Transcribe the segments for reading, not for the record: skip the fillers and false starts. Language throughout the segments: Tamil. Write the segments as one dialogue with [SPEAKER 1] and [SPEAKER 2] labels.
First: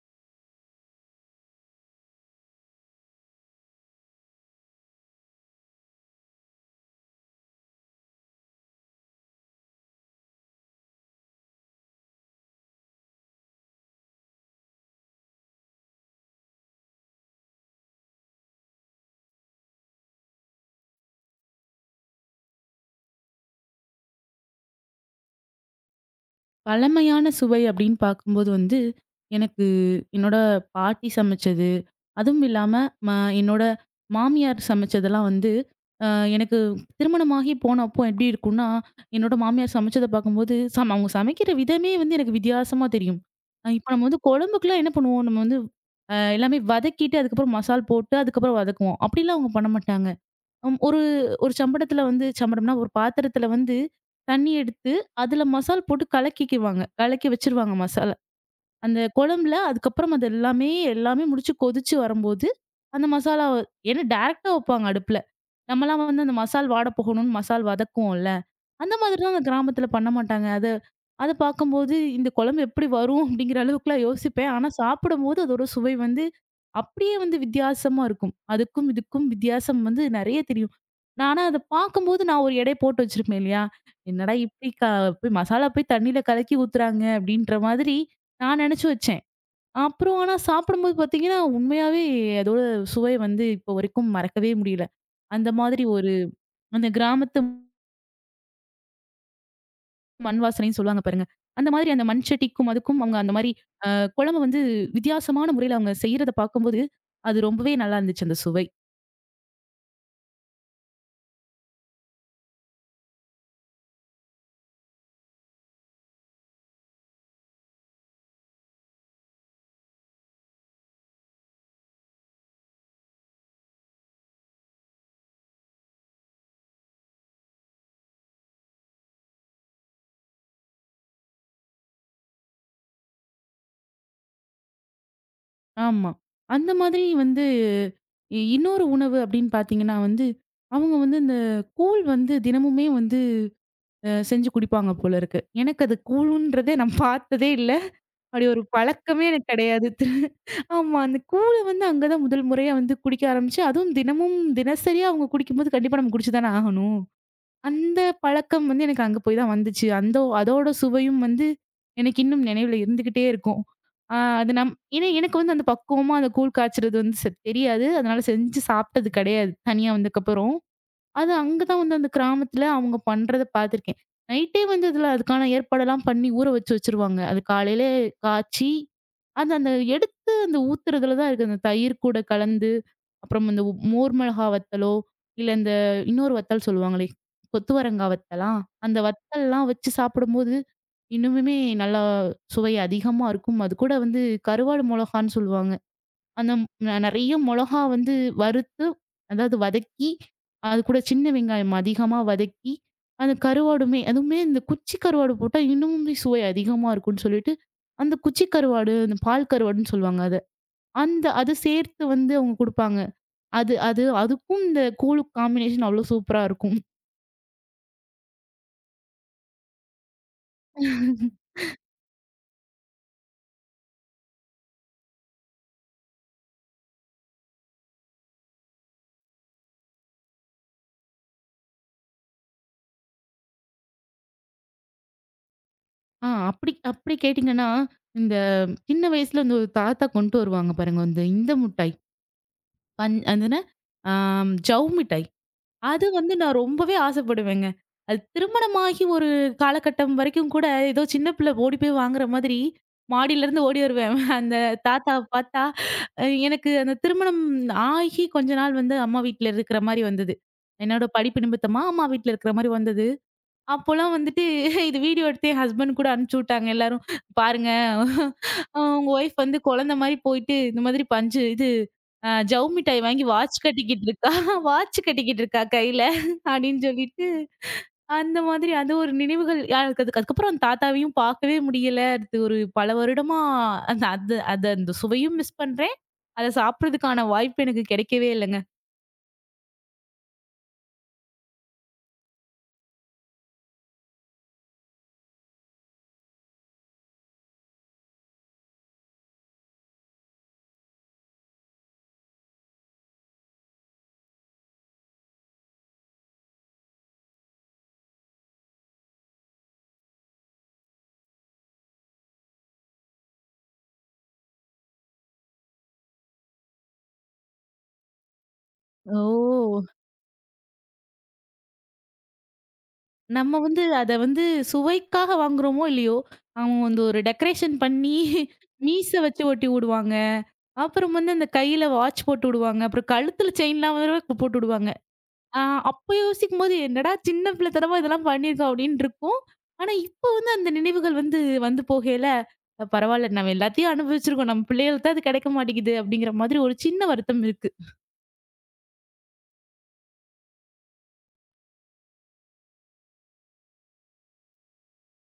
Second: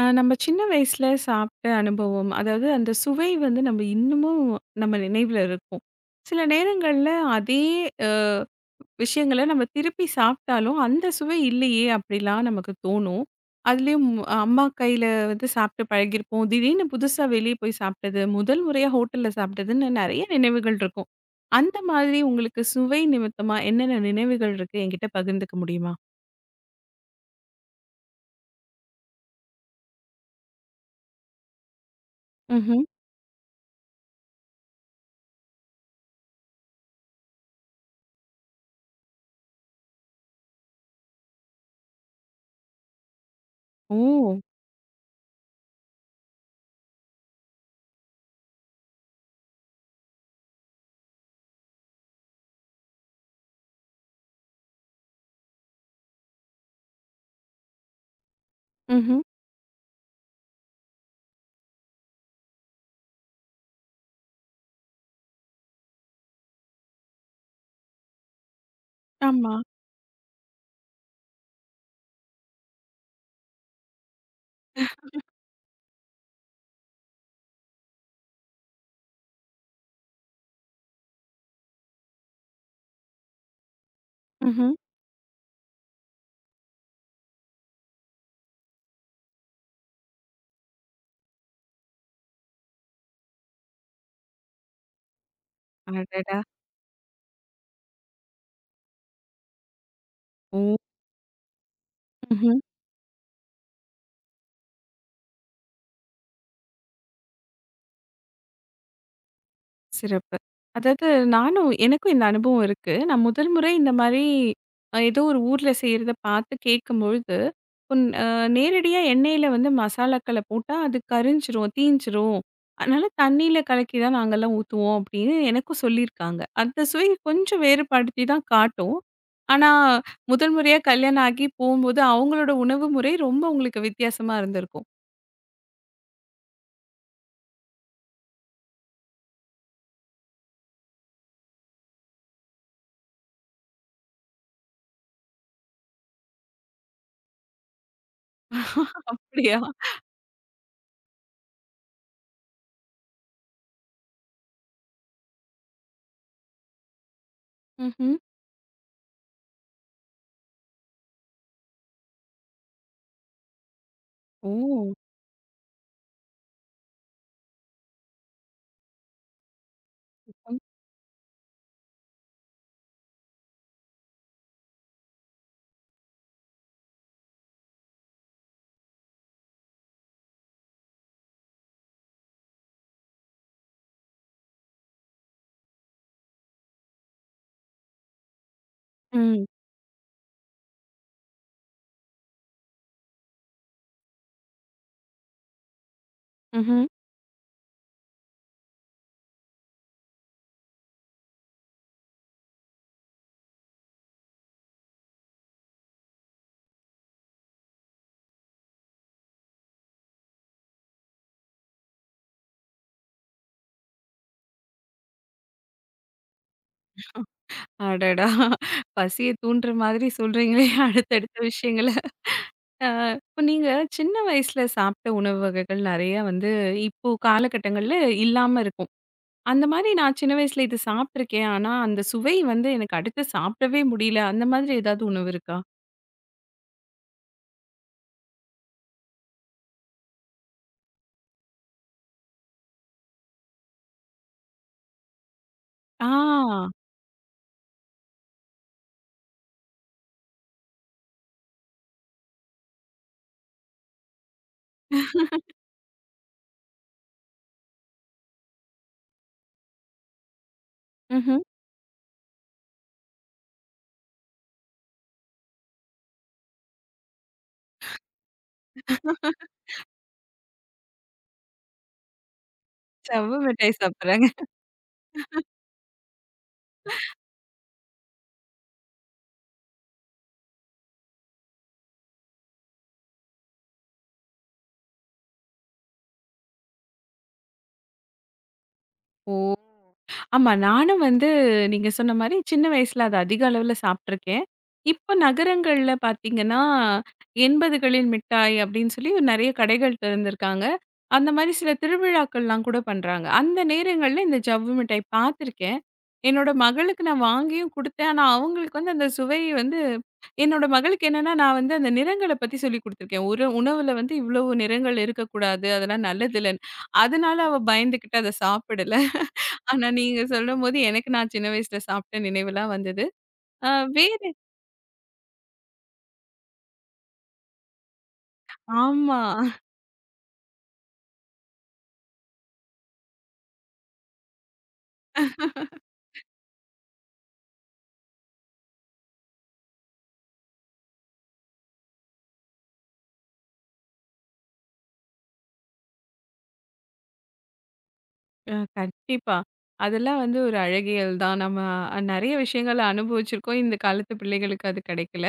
[SPEAKER 1] நம்ம சின்ன வயசுல சாப்பிட்ட அனுபவம், அதாவது அந்த சுவை வந்து நம்ம இன்னமும் நம்ம நினைவுல இருக்கும். சில நேரங்கள்ல அதே அ விஷயங்கள நம்ம திருப்பி சாப்பிட்டாலும், அந்த சுவை இல்லையே அப்படிலாம் நமக்கு தோணும். அதுலயும் அம்மா கையில வந்து சாப்பிட்டு பழகியிருப்போம். திடீர்னு புதுசா வெளியே போய் சாப்பிட்டது, முதல் முறையா ஹோட்டல்ல சாப்பிட்டதுன்னு நெறைய நினைவுகள் இருக்கும். அந்த மாதிரி உங்களுக்கு சுவை நிமித்தமா என்னென்ன நினைவுகள் இருக்கு என்கிட்ட பகிர்ந்துக்க முடியுமா?
[SPEAKER 2] பழமையான சுவை அப்படின்னு பார்க்கும்போது வந்து, எனக்கு என்னோட பாட்டி சமைச்சது, அதுவும் இல்லாம
[SPEAKER 1] ம்ஹ்ம்.
[SPEAKER 2] ம என்னோட மாமியார் சமைச்சதெல்லாம் வந்து, அ எனக்கு திருமணமாகி போன அப்போ எப்படி இருக்கும்னா, என்னோட மாமியார் சமைச்சத பார்க்கும்போது, அவங்க சமைக்கிற விதமே வந்து எனக்கு வித்தியாசமா தெரியும். இப்ப நம்ம வந்து
[SPEAKER 1] ஓ!
[SPEAKER 2] குழம்புக்குலாம் என்ன பண்ணுவோம், நம்ம வந்து எல்லாமே வதக்கிட்டு, அதுக்கப்புறம் மசால் போட்டு, அதுக்கப்புறம் வதக்குவோம். அப்படிலாம் அவங்க பண்ண மாட்டாங்க. ம், ஒரு ஒரு சம்படத்துல வந்து சம்படம்னா ஒரு பாத்திரத்துல வந்து தண்ணி எடுத்து அதுல மசால் போட்டு கலக்கிக்குவாங்க. கலக்கி வச்சுருவாங்க மசாலா. அந்த
[SPEAKER 1] ம்ஹ்ம்.
[SPEAKER 2] குழம்புல அதுக்கப்புறம் அது எல்லாமே எல்லாமே முடிச்சு கொதிச்சு வரும்போது, அந்த மசாலாவ ஏன்னா டைரக்ட்டா வைப்பாங்க அடுப்புல. நம்மலாம் வந்து அந்த மசால் வாட போகணும்னு மசால் வதக்குவோம்ல. அந்த மாதிரிலாம் அந்த
[SPEAKER 1] ஆமா.
[SPEAKER 2] கிராமத்துல பண்ண மாட்டாங்க. அத பார்க்கும்போது இந்த குழம்பு எப்படி வரும் அப்படிங்கிற அளவுக்குலாம் யோசிப்பேன். ஆனா சாப்பிடும்போது அதோட சுவை வந்து அப்படியே வந்து வித்தியாசமா இருக்கும். அதுக்கும் இதுக்கும் வித்தியாசம் வந்து நெறைய தெரியும். நான் ஆனா அத பார்க்கும்போது நான் ஒரு எடை போட்டு வச்சிருப்பேன் இல்லையா? என்னடா இப்படி
[SPEAKER 1] ம்ஹ்ம்.
[SPEAKER 2] போய் மசாலா போய் தண்ணீல கலக்கி ஊத்துறாங்க அப்படின்ற மாதிரி நான் நெனச்சு வச்சேன். அப்புறம் ஆனா சாப்பிடும்போது பார்த்தீங்கன்னா, உண்மையாவே அதோட சுவை வந்து இப்போ வரைக்கும் மறக்கவே முடியல. அந்த மாதிரி ஒரு
[SPEAKER 1] அடடா!
[SPEAKER 2] அந்த கிராமத்து மண்
[SPEAKER 1] ஓ!
[SPEAKER 2] வாசனைன்னு சொல்லுவாங்க பாருங்க. அந்த மாதிரி அந்த மண்
[SPEAKER 1] ம்ஹ்ம்.
[SPEAKER 2] சட்டிக்கும் அதுக்கும் அவங்க அந்த மாரி அ குழம்பு வந்து வித்தியாசமான முறையில அவங்க செய்றத பார்க்கும்போது, அது ரொம்பவே நல்லா இருந்துச்சு அந்த சுவை.
[SPEAKER 1] சிறப்பு. அதாவது நானும் எனக்கும் இந்த அனுபவம் இருக்கு. நான் முதல் முறை இந்த மாரி ஏதோ ஒரு ஊர்ல செய்றத பார்த்து கேட்கும்பொழுது, கொன் அ நேரடியா எண்ணெயில வந்து மசாலாக்கள போட்டா அது கரிஞ்சிரும், தீஞ்சிரும். அதனால தண்ணீல கலக்கி தான் நாங்கலாம் ஊத்துவோம் அப்படின்னு எனக்கும் சொல்லியிருக்காங்க. அந்த சுவை கொஞ்சம் வேறுபடுத்தி தான் காட்டும். ஆனா, முதல் முறையா கல்யாணம் ஆகி போம்போது அவங்களோட உணவு முறை ரொம்ப உங்களுக்கு வித்தியாசமா இருந்திருக்கும்.
[SPEAKER 2] ஆமா. அந்த மாதிரி வந்து இன்னொரு உணவு அப்படின்னு பார்த்தீங்கன்னா வந்து, அவங்க வந்து இந்த கூழ் வந்து தினமுமே வந்து செஞ்சு குடிப்பாங்க போல இருக்கு. எனக்கு அது கூழுன்றதே நான் பார்த்ததே இல்ல. அப்படி ஒரு பழக்கமே எனக்கு
[SPEAKER 1] அப்படியா?
[SPEAKER 2] கிடையாது. ஆமா. அந்த கூழ வந்து அங்க தான் முதல் முறையா வந்து குடிக்க ஆரம்பிச்சு, அதுவும் தினமும் தினசரியா அவங்க குடிக்கும்போது கண்டிப்பா நம்ம குடிச்சு தானே ஆகணும். அந்த
[SPEAKER 1] ம்ஹ்ம்.
[SPEAKER 2] பழக்கம் வந்து எனக்கு அங்க போய் தான் வந்துச்சு. அந்த அதோட சுவையும் வந்து எனக்கு இன்னும் நினைவுல இருந்துகிட்டே இருக்கும். ஆ அது நம்
[SPEAKER 1] ஓ!
[SPEAKER 2] ஏன்னா எனக்கு வந்து அந்த பக்குவமா அந்த கூழ் காய்ச்சறது வந்து தெரியாது. அதனால செஞ்சு சாப்பிட்டது கிடையாது. தனியா வந்ததுக்கப்புறம்.
[SPEAKER 1] ம்.
[SPEAKER 2] அது அங்க தான் வந்து அந்த கிராமத்துல அவங்க பண்றத பார்த்துருக்கேன். நைட்டே வந்து இதுல அதுக்கான ஏற்பாடெல்லாம் பண்ணி ஊற வச்சு வச்சுருவாங்க. அது காலையில காய்ச்சி அந்த அந்த எடுத்து அந்த ஊத்துறதுல தான் இருக்கு. அந்த தயிர் கூட கலந்து, அப்புறம் இந்த மோர் மிளகா வத்தலோ, இல்ல இந்த இன்னொரு வத்தல் சொல்லுவாங்களே, கொத்துவரங்காய் வத்தலா? அந்த வத்தல்லாம் வச்சு சாப்பிடும்போது, இன்னுமுமே நல்லா சுவை அதிகமா இருக்கும். அது கூட வந்து கருவாடு மொளகான்னு சொல்லுவாங்க. அந்த
[SPEAKER 1] ம்ஹ்ம்.
[SPEAKER 2] நிறைய மிளகா வந்து வறுத்து அதாவது வதக்கி அது கூட சின்ன வெங்காயம் அதிகமா வதக்கி அந்த கருவாடுமே அதுவுமே இந்த குச்சி கருவாடு போட்டா இன்னுமே சுவை அதிகமா இருக்கும்னு சொல்லிட்டு அந்த குச்சி கருவாடு அந்த பால் கருவாடுன்னு சொல்லுவாங்க அது அந்த அது சேர்த்து வந்து அவங்க கொடுப்பாங்க அது அது அதுக்கும் இந்த கூழு காம்பினேஷன் அவ்வளவு சூப்பரா இருக்கும்.
[SPEAKER 1] அடடா! பசிய தூண்டுற மாதிரி சொல்றீங்களே அடுத்தடுத்த விஷயங்கள. அ இப்ப நீங்க சின்ன வயசுல சாப்பிட்ட உணவு வகைகள் நெறையா வந்து இப்போ காலகட்டங்கள்ல இல்லாம இருக்கும். அந்த மாரி நான் சின்ன வயசுல இது சாப்பிட்டுருக்கேன். ஆனா அந்த சுவை வந்து எனக்கு அடுத்து சாப்பிடவே முடியல. அந்த மாதிரி ஏதாவது உணவு இருக்கா?
[SPEAKER 2] அப்படி அப்படி கேட்டிங்கன்னா இந்த சின்ன வயசுல இந்த ஒரு தாத்தா கொண்டு வருவாங்க பாருங்க இந்த இந்த மிட்டாய் பன் அதுன ஜவ் மிட்டாய்
[SPEAKER 1] ஆ.
[SPEAKER 2] அது வந்து நான் ரொம்பவே ஆசைப்படுவேங்க. அது திருமணமாகி ஒரு காலகட்டம் வரைக்கும் கூட, ஏதோ சின்ன பிள்ளை ஓடி போய் வாங்குற மாதிரி, மாடியிலருந்து ஓடி வருவேன். அந்த தாத்தாவ பார்த்தா, எனக்கு அந்த திருமணம் ஆகி கொஞ்ச நாள் வந்து அம்மா வீட்ல இருக்கிற மாரி வந்தது. என்னோட படிப்பு
[SPEAKER 1] ம்ஹ்ம்.
[SPEAKER 2] நிமித்தமா அம்மா வீட்ல இருக்கிற மாரி வந்தது. அப்போலாம் வந்துட்டு இது வீடியோ எடுத்து என் ஹஸ்பண்ட் கூட அனுப்பிச்சு விட்டாங்க எல்லாரும். "பாருங்க, உங்க ஒய்ஃப் வந்து குழந்தை மாரி போயிட்டு இந்த மாதிரி பஞ்சு இது ஜவ்வு மிட்டாய் வாங்கி
[SPEAKER 1] சவ்வு
[SPEAKER 2] வாட்ச்
[SPEAKER 1] மிட்டாய்
[SPEAKER 2] கட்டிக்கிட்டு
[SPEAKER 1] சாப்பிடுறாங்க.
[SPEAKER 2] இருக்கா. வாட்ச் கட்டிக்கிட்டு இருக்கா கையில" அப்படின்னு சொல்லிட்டு, அந்த மாதிரி அது ஒரு நினைவுகள். யாருக்கு அதுக்கு அதுக்கப்புறம் அந்த தாத்தாவையும் பார்க்கவே முடியல. அடுத்து ஒரு பல வருடமா அந்த அது அது அந்த சுவையும் மிஸ் பண்றேன். அத சாப்பிடுறதுக்கான வாய்ப்பு எனக்கு கிடைக்கவே இல்லங்க.
[SPEAKER 1] ஓ! ஆமா. நானும் வந்து நீங்க சொன்ன மாரி சின்ன வயசுல அத அதிக அளவுல சாப்ட்டுருக்கேன். இப்ப நகரங்கள்ல பார்த்தீங்கன்னா, 80களின் மிட்டாய் அப்டின்னு சொல்லி நெறைய கடைகள் திறந்திருக்காங்க. அந்த மாரி சில திருவிழாக்கள்லாம் கூட பண்றாங்க. அந்த நேரங்கள்ல இந்த ஜவ்வு மிட்டாய் பார்த்துருக்கேன். என்னோட மகளுக்கு நான் வாங்கியும் குடுத்தேன். ஆனா அவங்களுக்கு வந்து அந்த சுவை வந்து என்னோட மகளுக்கு என்னன்னா, நான் வந்து அந்த நிறங்கள பத்தி சொல்லிக் குடுத்துருக்கேன். ஒரு உணவுல வந்து இவ்வளவு நிறங்கள் இருக்கக்கூடாது. அதெல்லாம் நல்லதில்லன்னு. அதனால அவ பயந்துகிட்டு அத சாப்பிடல.
[SPEAKER 2] ஓ!
[SPEAKER 1] ஆனா நீங்க சொல்லும்போது எனக்கு நான் சின்ன வயசுல சாப்பிட்ட நினைவெல்லாம் வந்தது.
[SPEAKER 2] நம்ம
[SPEAKER 1] அ
[SPEAKER 2] வந்து அத
[SPEAKER 1] வேறு
[SPEAKER 2] வந்து சுவைக்காக வாங்குறோமோ! இல்லயோ! அவங்க வந்து ஒரு டெக்கரேஷன் பண்ணி மீச
[SPEAKER 1] ஆமா.
[SPEAKER 2] வச்சு ஒட்டி உடுவாங்க. அப்புறம் வந்து அந்த கையில வாட்ச் போட்டு உடுவாங்க. அப்புறம் கழுத்துல செயின்லாம் வேற போட்டு உடுவாங்க. ஆ அப்ப யோசிக்கும்போது, "என்னடா சின்ன பிள்ளைத்தனமா இதெல்லாம் பண்ணியிருக்கோம்" அப்டின்னு இருக்கும். ஆனா, இப்போ வந்து அந்த நினைவுகள் வந்து வந்து போகையில, "பரவால்ல நம்ம எல்லாத்தையும் அனுபவிச்சிருக்கோம். நம்ம பிள்ளைகளுக்கு தான் அது கிடைக்க மாட்டேங்குது" அப்டிங்கிற மாதிரி ஒரு சின்ன வருத்தம் இருக்கு.
[SPEAKER 1] கண்டிப்பா. அதெல்லாம் வந்து ஒரு அழகியல் தான். நம்ம நெறைய விஷயங்கள அனுபவிச்சிருக்கோம். இந்த காலத்து பிள்ளைகளுக்கு அது கிடைக்கல.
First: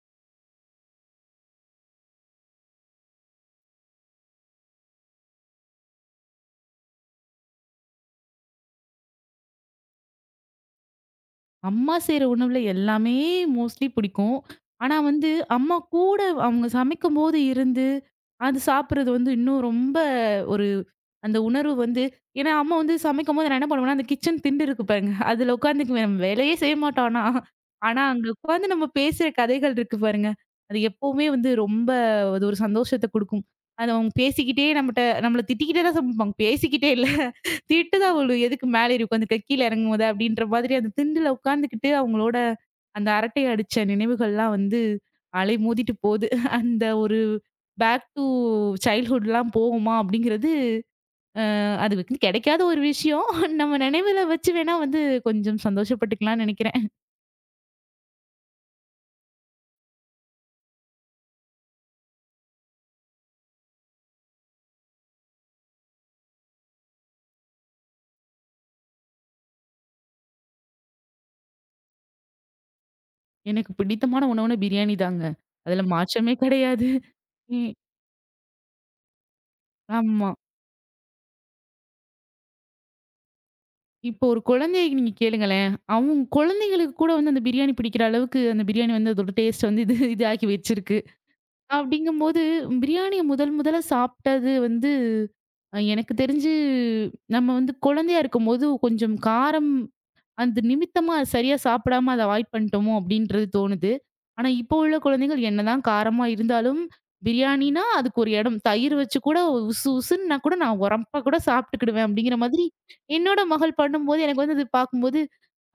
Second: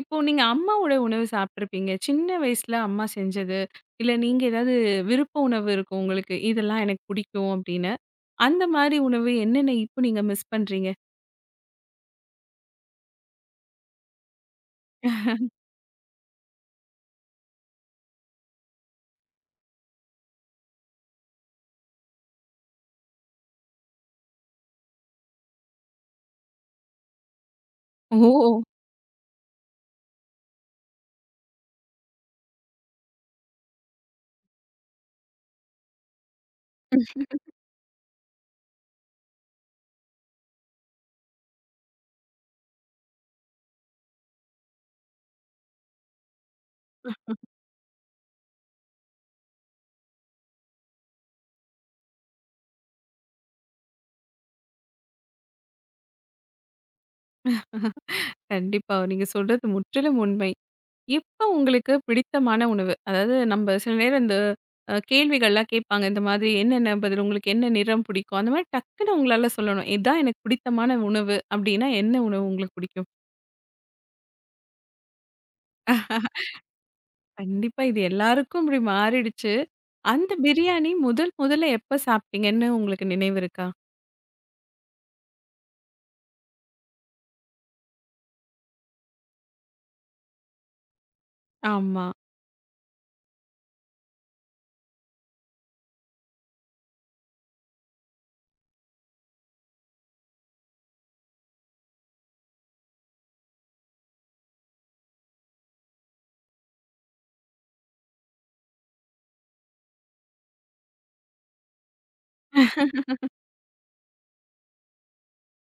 [SPEAKER 1] இப்போ நீங்க அம்மாவோட உணவு சாப்பிட்டுருப்பீங்க. சின்ன வயசுல அம்மா செஞ்சது, இல்ல நீங்க ஏதாவது விருப்ப உணவு இருக்கும் உங்களுக்கு. இதெல்லாம் எனக்கு பிடிக்கும் அப்படின்னு. அந்த மாரி உணவு என்னென்ன இப்போ நீங்க மிஸ் பண்றீங்க?
[SPEAKER 2] அம்மா செய்ற உணவுல எல்லாமே மோஸ்ட்லி பிடிக்கும். ஆனா வந்து, அம்மா கூட அவங்க சமைக்கும்போது இருந்து, அது சாப்பிடுறது வந்து இன்னும் ரொம்ப ஒரு அந்த உணர்வு வந்து ஏன்னா அம்மா வந்து சமைக்கும்போது நான் என்ன பண்ணுவேன்னா, அந்த கிச்சன் திண்டு இருக்கு பாருங்க. அதுல உட்காந்துக்குவேன். நம்ம வேலையே செய்ய மாட்டோம் ஆனா. ஆனா அங்க
[SPEAKER 1] ஓ!
[SPEAKER 2] உட்காந்து நம்ம பேசுற கதைகள் இருக்கு பாருங்க. அது எப்பவுமே வந்து ரொம்ப அது ஒரு சந்தோஷத்த குடுக்கும். அது அவங்க பேசிக்கிட்டே நம்மட்ட நம்மள திட்டிக்கிட்டே தான் சமைப்பாங்க. பேசிக்கிட்டே இல்ல. திட்டுதான் விழும். "எதுக்கு மேல ஏறி உட்காந்துருக்க? கீழ இறங்கும்போது" அப்படின்ற மாதிரி அந்த திண்டுல உட்கார்ந்துக்கிட்டு அவங்களோட அந்த அரட்டை அடிச்ச நினைவுகள்லாம் வந்து அலை மோதிட்டு போது. அந்த ஒரு பேக் டூ சைல்ட்ஹுட்லாம் போவோமா அப்படிங்கிறது, அது வந்து கிடைக்காத ஒரு விஷயம். நம்ம நினைவுல வச்சு வேணா வந்து கொஞ்சம் சந்தோஷப்பட்டுக்கலாம்னு நினைக்கிறேன்.
[SPEAKER 1] கண்டிப்பா. நீங்க சொல்றது முற்றிலும் உண்மை. இப்ப உங்களுக்கு பிடித்தமான உணவு? அதாவது நம்ம சில நேரம் இந்த கேள்விகள்லாம் கேட்பாங்க. இந்த மாதிரி என்னென்ன பதில் உங்களுக்கு என்ன நிறம் பிடிக்கும்? அந்த மாரி டக்குனு உங்களால சொல்லணும். இதான் எனக்கு பிடித்தமான உணவு அப்டின்னா, என்ன உணவு உங்களுக்கு பிடிக்கும்?
[SPEAKER 2] எனக்கு பிடித்தமான உணவுனா பிரியாணி தாங்க. அதுல மாற்றமே கிடையாது. ம்.
[SPEAKER 1] கண்டிப்பா இது எல்லாருக்கும் இப்டி மாறிடுச்சு. அந்த
[SPEAKER 2] ஆமா.
[SPEAKER 1] பிரியாணி முதல் முதல்ல எப்ப சாப்பிட்டீங்கன்னு உங்களுக்கு நினைவு இருக்கா?
[SPEAKER 2] இப்போ ஒரு குழந்தைய நீங்க கேளுங்களேன். அவங்க குழந்தைங்களுக்கு கூட வந்து அந்த பிரியாணி பிடிக்கிற அளவுக்கு அந்த பிரியாணி வந்து அதோட டேஸ்ட் வந்து இது இதாக்கி வச்சிருக்கு.
[SPEAKER 1] ஆமா.
[SPEAKER 2] அப்படிங்கும்போது பிரியாணிய முதல் முதல்ல சாப்பிட்டது வந்து எனக்கு தெரிஞ்சு நம்ம வந்து குழந்தையா இருக்கும்போது கொஞ்சம் காரம் அந்த நிமித்தமா அது சரியா சாப்பிடாம அத அவாய்ட் பண்ணிட்டோமோ அப்படின்றது தோணுது. ஆனா, இப்போ உள்ள குழந்தைகள் என்னதான் காரமா இருந்தாலும், பிரியாணின்னா அதுக்கு ஒரு இடம். தயிர் வச்சு கூட உசு உசுன்னா கூட நான் உரப்பா கூட சாப்பிட்டுக்கிடுவேன் அப்படிங்கிற மாதிரி, என்னோட மகள் பண்ணும்போது எனக்கு வந்து அது பார்க்கும்போது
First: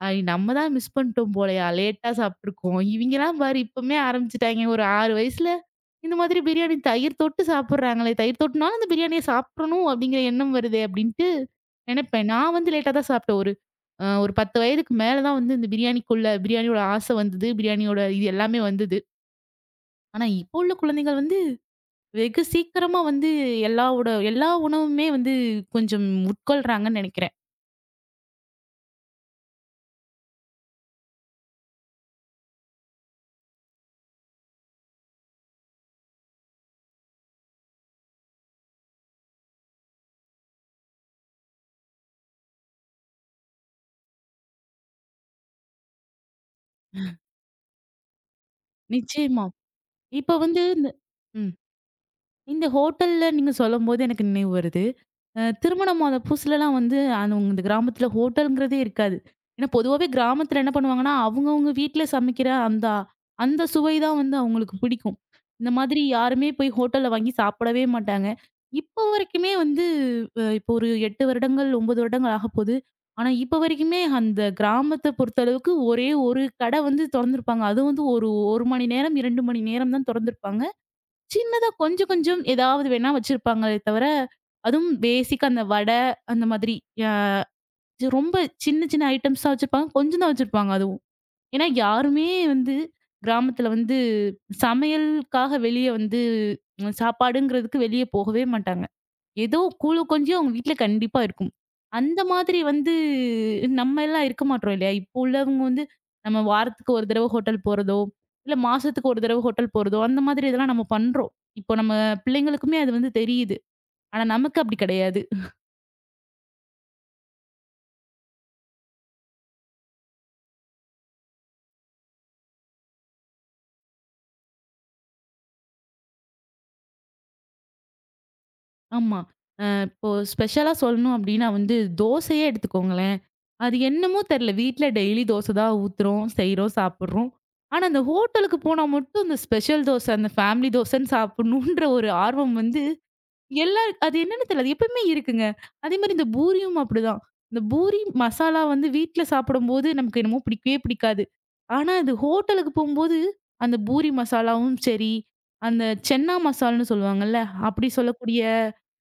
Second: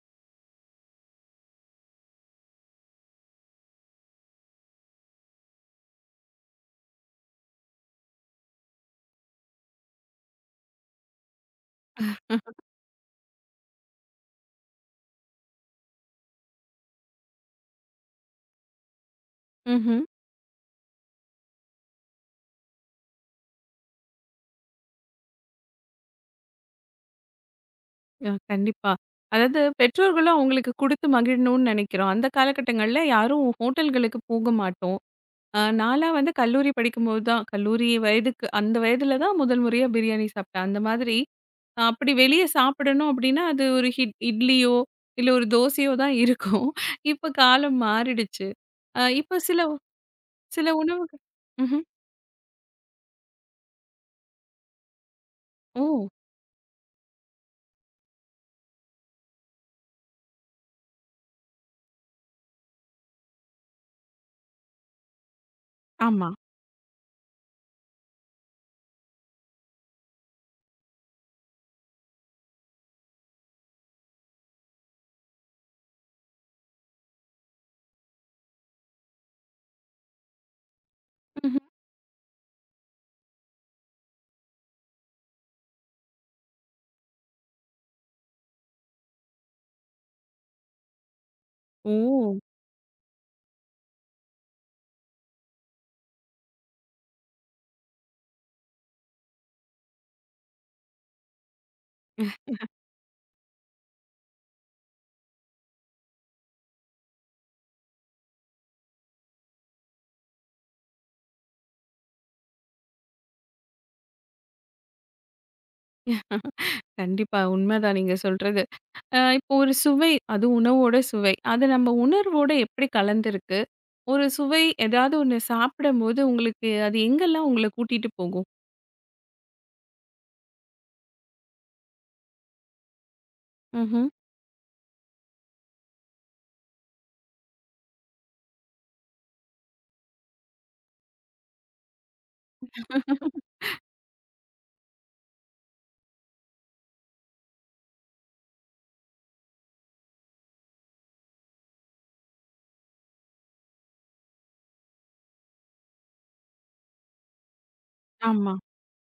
[SPEAKER 2] ஐ நம்ம தான் மிஸ் பண்ணிட்டோம் போலயா! லேட்டா சாப்பிட்டுருக்கோம். இவிங்கலாம் பாரு இப்பமே ஆரம்பிச்சுட்டாய்ங்க. ஒரு 6 வயசுல இந்த மாதிரி பிரியாணி தயிர் தொட்டு சாப்பிடுறாங்களே! தயிர் தொட்டுனாலும் அந்த பிரியாணிய சாப்பிடணும் அப்பிடிங்கிற எண்ணம் வருதே! அப்பிடின்ட்டு நினைப்பேன். நான் வந்து லேட்டா தான் சாப்பிட்டேன். ஒரு ஒரு 10 வயதுக்கு மேல தான் வந்து இந்த பிரியாணிக்குள்ள பிரியாணியோட ஆசை வந்தது. பிரியாணியோட இது எல்லாமே வந்தது.
[SPEAKER 1] ம்ஹ்ம்.
[SPEAKER 2] ஆனா, இப்போ உள்ள குழந்தைகள் வந்து வெகு சீக்கிரமா வந்து எல்லாவோட எல்லா உணவுமே வந்து கொஞ்சம் உட்கொள்றாங்கன்னு நினைக்கிறேன்.
[SPEAKER 1] கண்டிப்பா. அதாவது பெற்றோர்களும் அவங்களுக்கு குடுத்து மகிழணும்னு நெனைக்கிறோம். அந்த காலகட்டங்கள்ல யாரும் ஹோட்டல்களுக்கு போக மாட்டோம். நான்லாம் வந்து கல்லூரி படிக்கும்போது தான் கல்லூரி வயதுக்கு அந்த வயதில தான் முதல் முறையா பிரியாணி சாப்பிட்டேன். அந்த மாதிரி நான் அப்படி வெளிய சாப்பிடணும் அப்படின்னா, அது ஒரு ஹிட் இட்லியோ, இல்ல ஒரு தோசையோ தான் இருக்கும். இப்ப காலம் மாறிடுச்சு. இப்ப
[SPEAKER 2] நிச்சயமா.
[SPEAKER 1] சில
[SPEAKER 2] இப்ப வந்து
[SPEAKER 1] சில
[SPEAKER 2] இந்த
[SPEAKER 1] உணவுகள்
[SPEAKER 2] ம்.
[SPEAKER 1] ம்ஹ்ம்.
[SPEAKER 2] இந்த ஹோட்டல்ல நீங்க சொல்லும்போது எனக்கு நினைவு வருது.
[SPEAKER 1] ஓ!
[SPEAKER 2] திருமணமான புதுசுலலாம் வந்து அந்த உங்க- இந்த கிராமத்துல ஹோட்டல்ங்கிறதே இருக்காது. ஏன்னா பொதுவாவே கிராமத்துல என்ன பண்ணுவாங்கன்னா, அவங்கவங்க வீட்ல சமைக்கிற அந்த அந்த சுவை தான் வந்து அவங்களுக்கு பிடிக்கும். இந்த மாதிரி
[SPEAKER 1] ஆமா.
[SPEAKER 2] யாருமே போய் ஹோட்டல்ல வாங்கி சாப்பிடவே மாட்டாங்க. இப்போ வரைக்குமே வந்து இப்போ ஒரு 8 வருடங்கள், 9 வருடங்கள் ஆகப்போது. ஆனா இப்போ வரைக்குமே அந்த கிராமத்த பொறுத்தளவுக்கு ஒரே ஒரு கடை வந்து தொறந்திருப்பாங்க. அதுவும் வந்து ஒரு 1 மணி நேரம், 2 மணி நேரம் தான் தொறந்திருப்பாங்க.
[SPEAKER 1] ம்ஹ்ம்.
[SPEAKER 2] சின்னதா கொஞ்சம் கொஞ்சம் ஏதாவது வேணா வச்சிருப்பாங்களே தவிர, அதுவும் பேசிக்கா அந்த வடை அந்த மாதிரி அ ரொம்ப சின்ன சின்ன ஐட்டம்ஸா வச்சிருப்பாங்க. கொஞ்சம் தான் வச்சிருப்பாங்க அதுவும். ஏன்னா
[SPEAKER 1] ஓ!
[SPEAKER 2] யாருமே வந்து கிராமத்துல வந்து சமையலுக்காக வெளிய வந்து சாப்பாடுங்கிறதுக்கு வெளிய போகவே மாட்டாங்க. ஏதோ கூலு கொஞ்சம் அவங்க வீட்ல கண்டிப்பா இருக்கும். அந்த மாதிரி வந்து நம்ம எல்லாம் இருக்க மாட்றோம் இல்லையா? இப்போ உள்ளவங்க வந்து நம்ம வாரத்துக்கு ஒரு தடவ ஹோட்டல் போறதோ, இல்ல மாசத்துக்கு ஒரு தடவ ஹோட்டல் போறதோ, அந்த மாதிரி இதெல்லாம் நம்ம பண்றோம். இப்போ நம்ம பிள்ளைங்களுக்குமே அது வந்து தெரியுது. ஆனா நமக்கு அப்படி கிடையாது.
[SPEAKER 1] கண்டிப்பா. உண்மைதான் நீங்க சொல்றது. இப்போ ஒரு சுவை, அது உணவோட சுவை. அது நம்ம உணர்வோட எப்படி கலந்திருக்கு? ஒரு சுவை ஏதாவது ஒண்ணு சாப்பிடும்போது உங்களுக்கு அது எங்கெல்லாம் உங்கள கூட்டிட்டு போகும்?
[SPEAKER 2] ஆமா. இப்போ ஸ்பெஷலா சொல்லணும் அப்படின்னா வந்து தோசையே எடுத்துக்கோங்களேன். அது
[SPEAKER 1] ம்ஹ்ம்.
[SPEAKER 2] என்னமோ தெரியல. வீட்ல டெய்லி தோசை தான் ஊத்துறோம், செய்றோம், சாப்பிடுறோம். ஆனா அந்த ஹோட்டலுக்கு போனா மட்டும் அந்த ஸ்பெஷல் தோசை, அந்த ஃபேமிலி தோசைன்னு சாப்பிடணுன்ற ஒரு ஆர்வம் வந்து எல்லாரு அது என்னன்னு தெரியல. அது எப்பவுமே இருக்குங்க. அதே மாரி இந்த பூரியும் அப்படிதான். இந்த பூரி மசாலா வந்து வீட்ல சாப்பிடும்போது நமக்கு என்னமோ பிடிக்கவே பிடிக்காது. ஆனா அது ஹோட்டலுக்கு போம்போது, அந்த பூரி மசாலாவும் சரி, அந்த சென்னா மசால்ன்னு சொல்லுவாங்கல்ல, அப்படி சொல்லக்கூடிய
[SPEAKER 1] ஆமா.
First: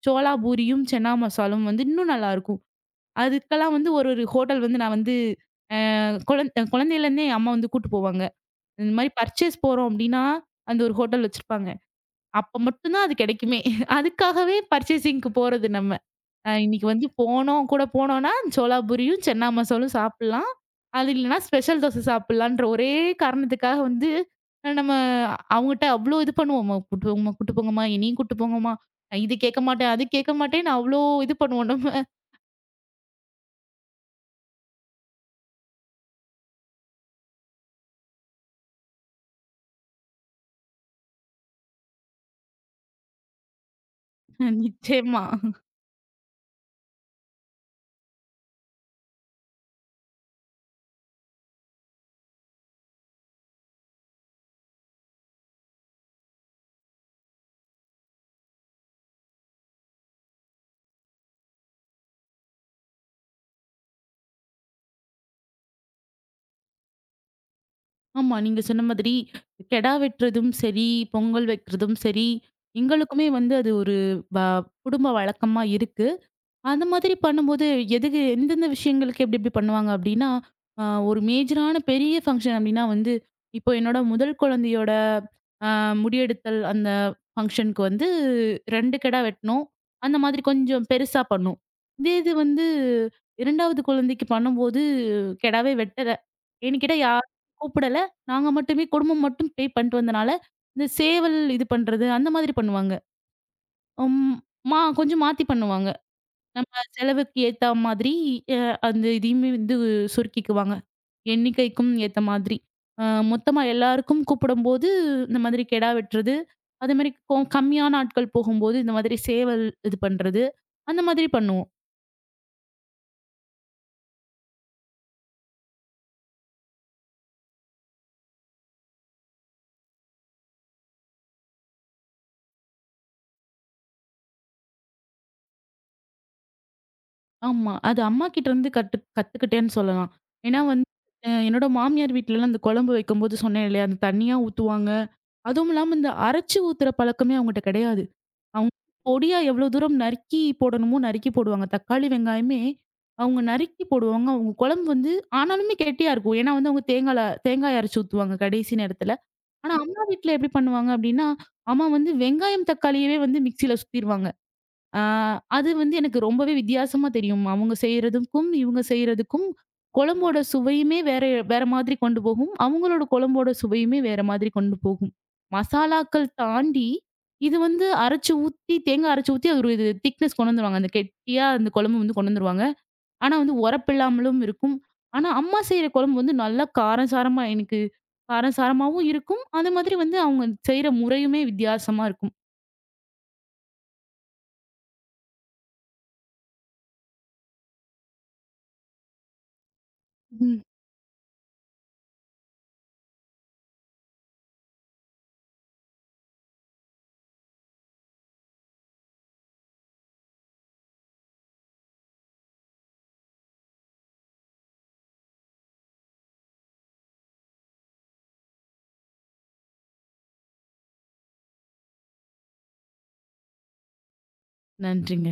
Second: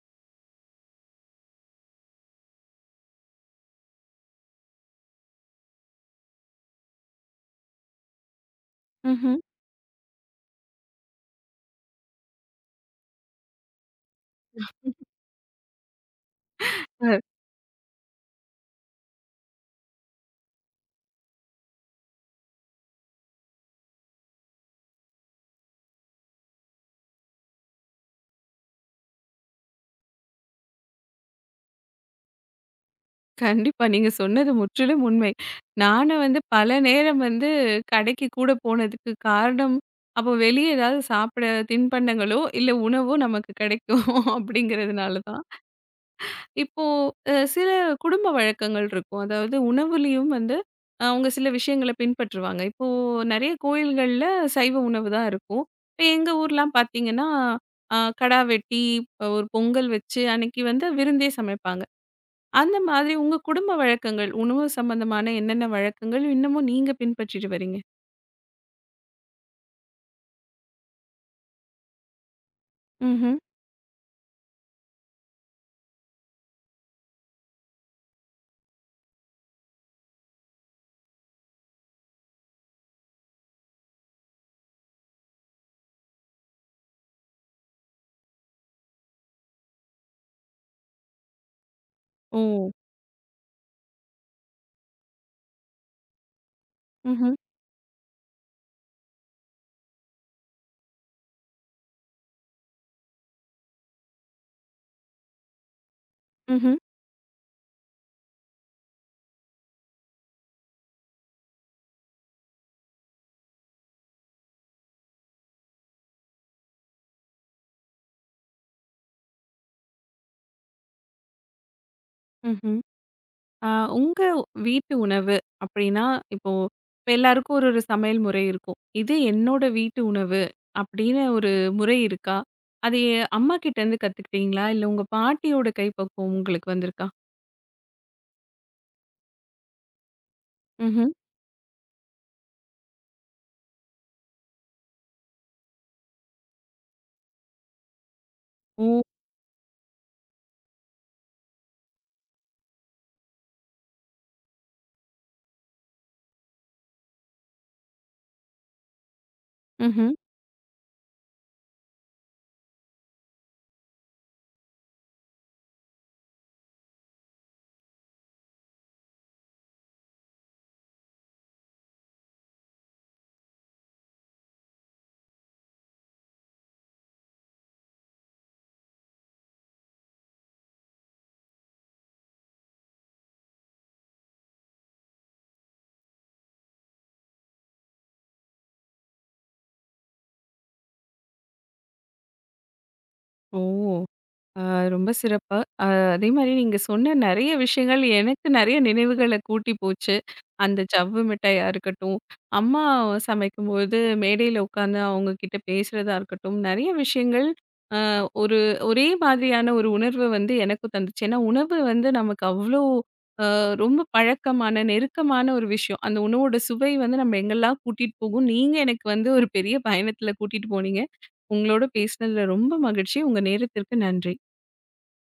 [SPEAKER 2] சோளா பூரியும், சென்னா மசாலும் வந்து இன்னும் நல்லாயிருக்கும். அதுக்கெல்லாம் வந்து ஒரு ஒரு ஹோட்டல் வந்து நான் வந்து அ குழந்தையிலேருந்தே என் அம்மா வந்து கூட்டு போவாங்க. இந்த மாரி
[SPEAKER 1] ம்ஹ்ம்.
[SPEAKER 2] பர்ச்சேஸ் போறோம் அப்படின்னா, அந்த ஒரு ஹோட்டல் வச்சிருப்பாங்க. அப்ப மட்டும் தான் அது கிடைக்குமே. அதுக்காகவே பர்ச்சேசிங்க்கு போறது நம்ம. இன்னைக்கு வந்து
[SPEAKER 1] அ
[SPEAKER 2] போனோம் கூட போனோம்னா, சோளா பூரியும், சென்னா மசாலும் சாப்பிடலாம். அது இல்லன்னா ஸ்பெஷல் தோசை சாப்பிடலான்ற ஒரே காரணத்துக்காக வந்து நம்ம அவங்கட்ட அவ்ளோ இது பண்ணுவோம். "அம்மா, கூட்டு போங்கம்மா, கூட்டு போங்கம்மா, என்னையும் கூட்டு போங்கம்மா. நான் இது கேட்க மாட்டேன், அது கேட்க மாட்டேன்னு அவ்ளோ இது பண்ணுவோம் நம்ம.
[SPEAKER 1] கண்டிப்பா. நீங்க சொன்னது முற்றிலும் உண்மை. நானும் வந்து பல நேரம் வந்து கடைக்கு கூட போனதுக்கு காரணம், அப்போ வெளிய ஏதாவது சாப்பிட தின்பண்டங்களோ, இல்ல உணவோ நமக்கு கிடைக்கும் அப்படிங்கிறதுனால
[SPEAKER 2] நிச்சயமா.
[SPEAKER 1] தான். இப்போ சில குடும்ப வழக்கங்கள் இருக்கும். அதாவது உணவுலயும் வந்து அவங்க சில விஷயங்கள பின்பற்றுவாங்க. இப்போ நெறைய கோயில்கள்ல சைவ உணவு தான் இருக்கும். இப்ப எங்க ஊர்லாம் பார்த்தீங்கன்னா, கடா வெட்டி, ஒரு பொங்கல் வச்சு அன்னைக்கு வந்து விருந்தே சமைப்பாங்க. அந்த மாதிரி உங்க குடும்ப வழக்கங்கள், உணவு சம்பந்தமான என்னென்ன வழக்கங்கள் இன்னமும் நீங்க பின்பற்றிட்டு வரீங்க?
[SPEAKER 2] ஆமா. நீங்க சொன்ன மாதிரி கெடா வெட்டுறதும் சரி, பொங்கல் வைக்கிறதும் சரி, எங்களுக்குமே
[SPEAKER 1] ம்ஹ்ம்.
[SPEAKER 2] வந்து அது ஒரு வ குடும்ப வழக்கமா இருக்கு. அந்த மாதிரி பண்ணும்போது, எதுக்கு எந்தெந்த விஷயங்களுக்கு எப்டி எப்டி பண்ணுவாங்க அப்டின்னா, அ ஒரு மேஜரான பெரிய ஃபங்ஷன் அப்டின்னா வந்து, இப்போ என்னோட முதல் குழந்தையோட அ முடியெடுத்தல் அந்த ஃபங்ஷனுக்கு வந்து 2 கெடா வெட்டணும். அந்த மாதிரி கொஞ்சம் பெருசா பண்ணோம். இதே இது
[SPEAKER 1] ஓ!
[SPEAKER 2] வந்து 2வது குழந்தைக்கு பண்ணும்போது கெடாவே வெட்டல. ஏன்னு கேட்டா யாரும்
[SPEAKER 1] ம்ஹ்ம்.
[SPEAKER 2] கூப்பிடல. நாங்க மட்டுமே குடும்பம் மட்டும் பண்ணிட்டு வந்தனால, இந்த சேவல் இது பண்றது அந்த மாதிரி பண்ணுவாங்க. ம் மா கொஞ்சம் மாத்தி பண்ணுவாங்க. நம்ம
[SPEAKER 1] ம்ஹ்ம்.
[SPEAKER 2] செலவுக்கு ஏத்தா மாதிரி அ அந்த இதையுமே வந்து சுருக்கிக்குவாங்க. எண்ணிக்கைக்கும் ஏத்த மாதிரி. அ மொத்தமா எல்லாருக்கும் கூப்பிடும்போது, இந்த மாதிரி கெடா வெட்டுறது, அதேமாரி கம்மியான ஆட்கள் போகும்போது, இந்த மாதிரி சேவல் இது பண்றது, அந்த மாதிரி பண்ணுவோம்.
[SPEAKER 1] ம்ஹ்ம். ஆ உங்க வீட்டு உணவு அப்படின்னா, இப்போ இப்ப எல்லாருக்கும் ஒரு ஒரு சமையல் முறை இருக்கும். இது என்னோட வீட்டு உணவு அப்படின்னு ஒரு முறை இருக்கா? அது அம்மா கிட்ட இருந்து கத்துக்கிட்டீங்களா? இல்ல உங்க பாட்டியோட கைப்பக்குவம் உங்களுக்கு வந்திருக்கா?
[SPEAKER 2] ஆமா. அது அம்மாகிட்ட இருந்து கத்துக்கிட்டேன்னு சொல்லலாம். ஏன்னா வந்து
[SPEAKER 1] ம்ஹ்ம்.
[SPEAKER 2] என்னோட மாமியார் வீட்லலாம் அந்த குழம்பு வைக்கும்போது சொன்னேன் இல்லையா? அந்த தண்ணியா ஊத்துவாங்க. அதுவும் இல்லாம இந்த அரைச்சு ஊத்துற பழக்கமே அவங்கட்ட கிடையாது. அவங்க
[SPEAKER 1] ஓ!
[SPEAKER 2] பொடியா எவ்வளோ தூரம் நறுக்கி போடணுமோ நறுக்கி போடுவாங்க. தக்காளி, வெங்காயமே அவங்க நறுக்கி போடுவாங்க. அவங்க குழம்பு வந்து ஆனாலுமே கெட்டியா இருக்கும். ஏன்னா வந்து அவங்க தேங்காய் அரைச்சு ஊத்துவாங்க கடைசி நேரத்துல. ஆனா அம்மா
[SPEAKER 1] ம்ஹ்ம்.
[SPEAKER 2] வீட்ல எப்படி பண்ணுவாங்க அப்படின்னா, அம்மா வந்து வெங்காயம், தக்காளியவே வந்து மிக்ஸியில சுத்திருவாங்க. ஆ, அது வந்து எனக்கு ரொம்பவே வித்தியாசமா தெரியும். அவங்க செய்றதுக்கும், இவங்க செய்றதுக்கும் குழம்போட சுவையுமே வேற வேற மாதிரி கொண்டு போகும். அவங்களோட குழம்போட சுவையுமே வேற மாதிரி கொண்டு போகும். மசாலாக்கள் தாண்டி, இது வந்து அரைச்சு ஊத்தி, தேங்காய் அரைச்சு ஊத்தி அது ஒரு இது திக்னெஸ் கொண்டு வந்துருவாங்க. அந்த கெட்டியா அந்த குழம்பு வந்து கொண்டு வந்துருவாங்க. ஆனா வந்து உரப்பில்லாமலும் இருக்கும். ஆனா அம்மா செய்ற குழம்பு வந்து நல்லா காரம் சாரமா எனக்கு காரம் சாரமாவும் இருக்கும். அது மாதிரி வந்து அவங்க செய்ற முறையுமே வித்தியாசமா இருக்கும்.
[SPEAKER 1] ஓ! ஆ ரொம்ப சிறப்பா. அ அதே மாரி நீங்க சொன்ன நெறைய விஷயங்கள் எனக்கு நெறைய நினைவுகள கூட்டி போச்சு.
[SPEAKER 2] ம்.
[SPEAKER 1] அந்த சவ்வு மிட்டாயா இருக்கட்டும், அம்மா சமைக்கும்போது மேடையில உட்காந்து அவங்க கிட்ட பேசுறதா இருக்கட்டும், நெறைய விஷயங்கள் அ ஒரு ஒரே மாதிரியான ஒரு உணர்வு வந்து எனக்கும் தந்துச்சு. ஏன்னா உணவு வந்து நமக்கு அவ்ளோ அ ரொம்ப பழக்கமான, நெருக்கமான ஒரு விஷயம். அந்த உணவோட சுவை வந்து நம்ம எங்கெல்லாம் கூட்டிட்டு போகும். நீங்க எனக்கு வந்து ஒரு பெரிய பயணத்துல கூட்டிட்டு போனீங்க. உங்களோட பேசினதுல ரொம்ப மகிழ்ச்சி. உங்க நேரத்திற்கு நன்றி.
[SPEAKER 2] நன்றிங்க.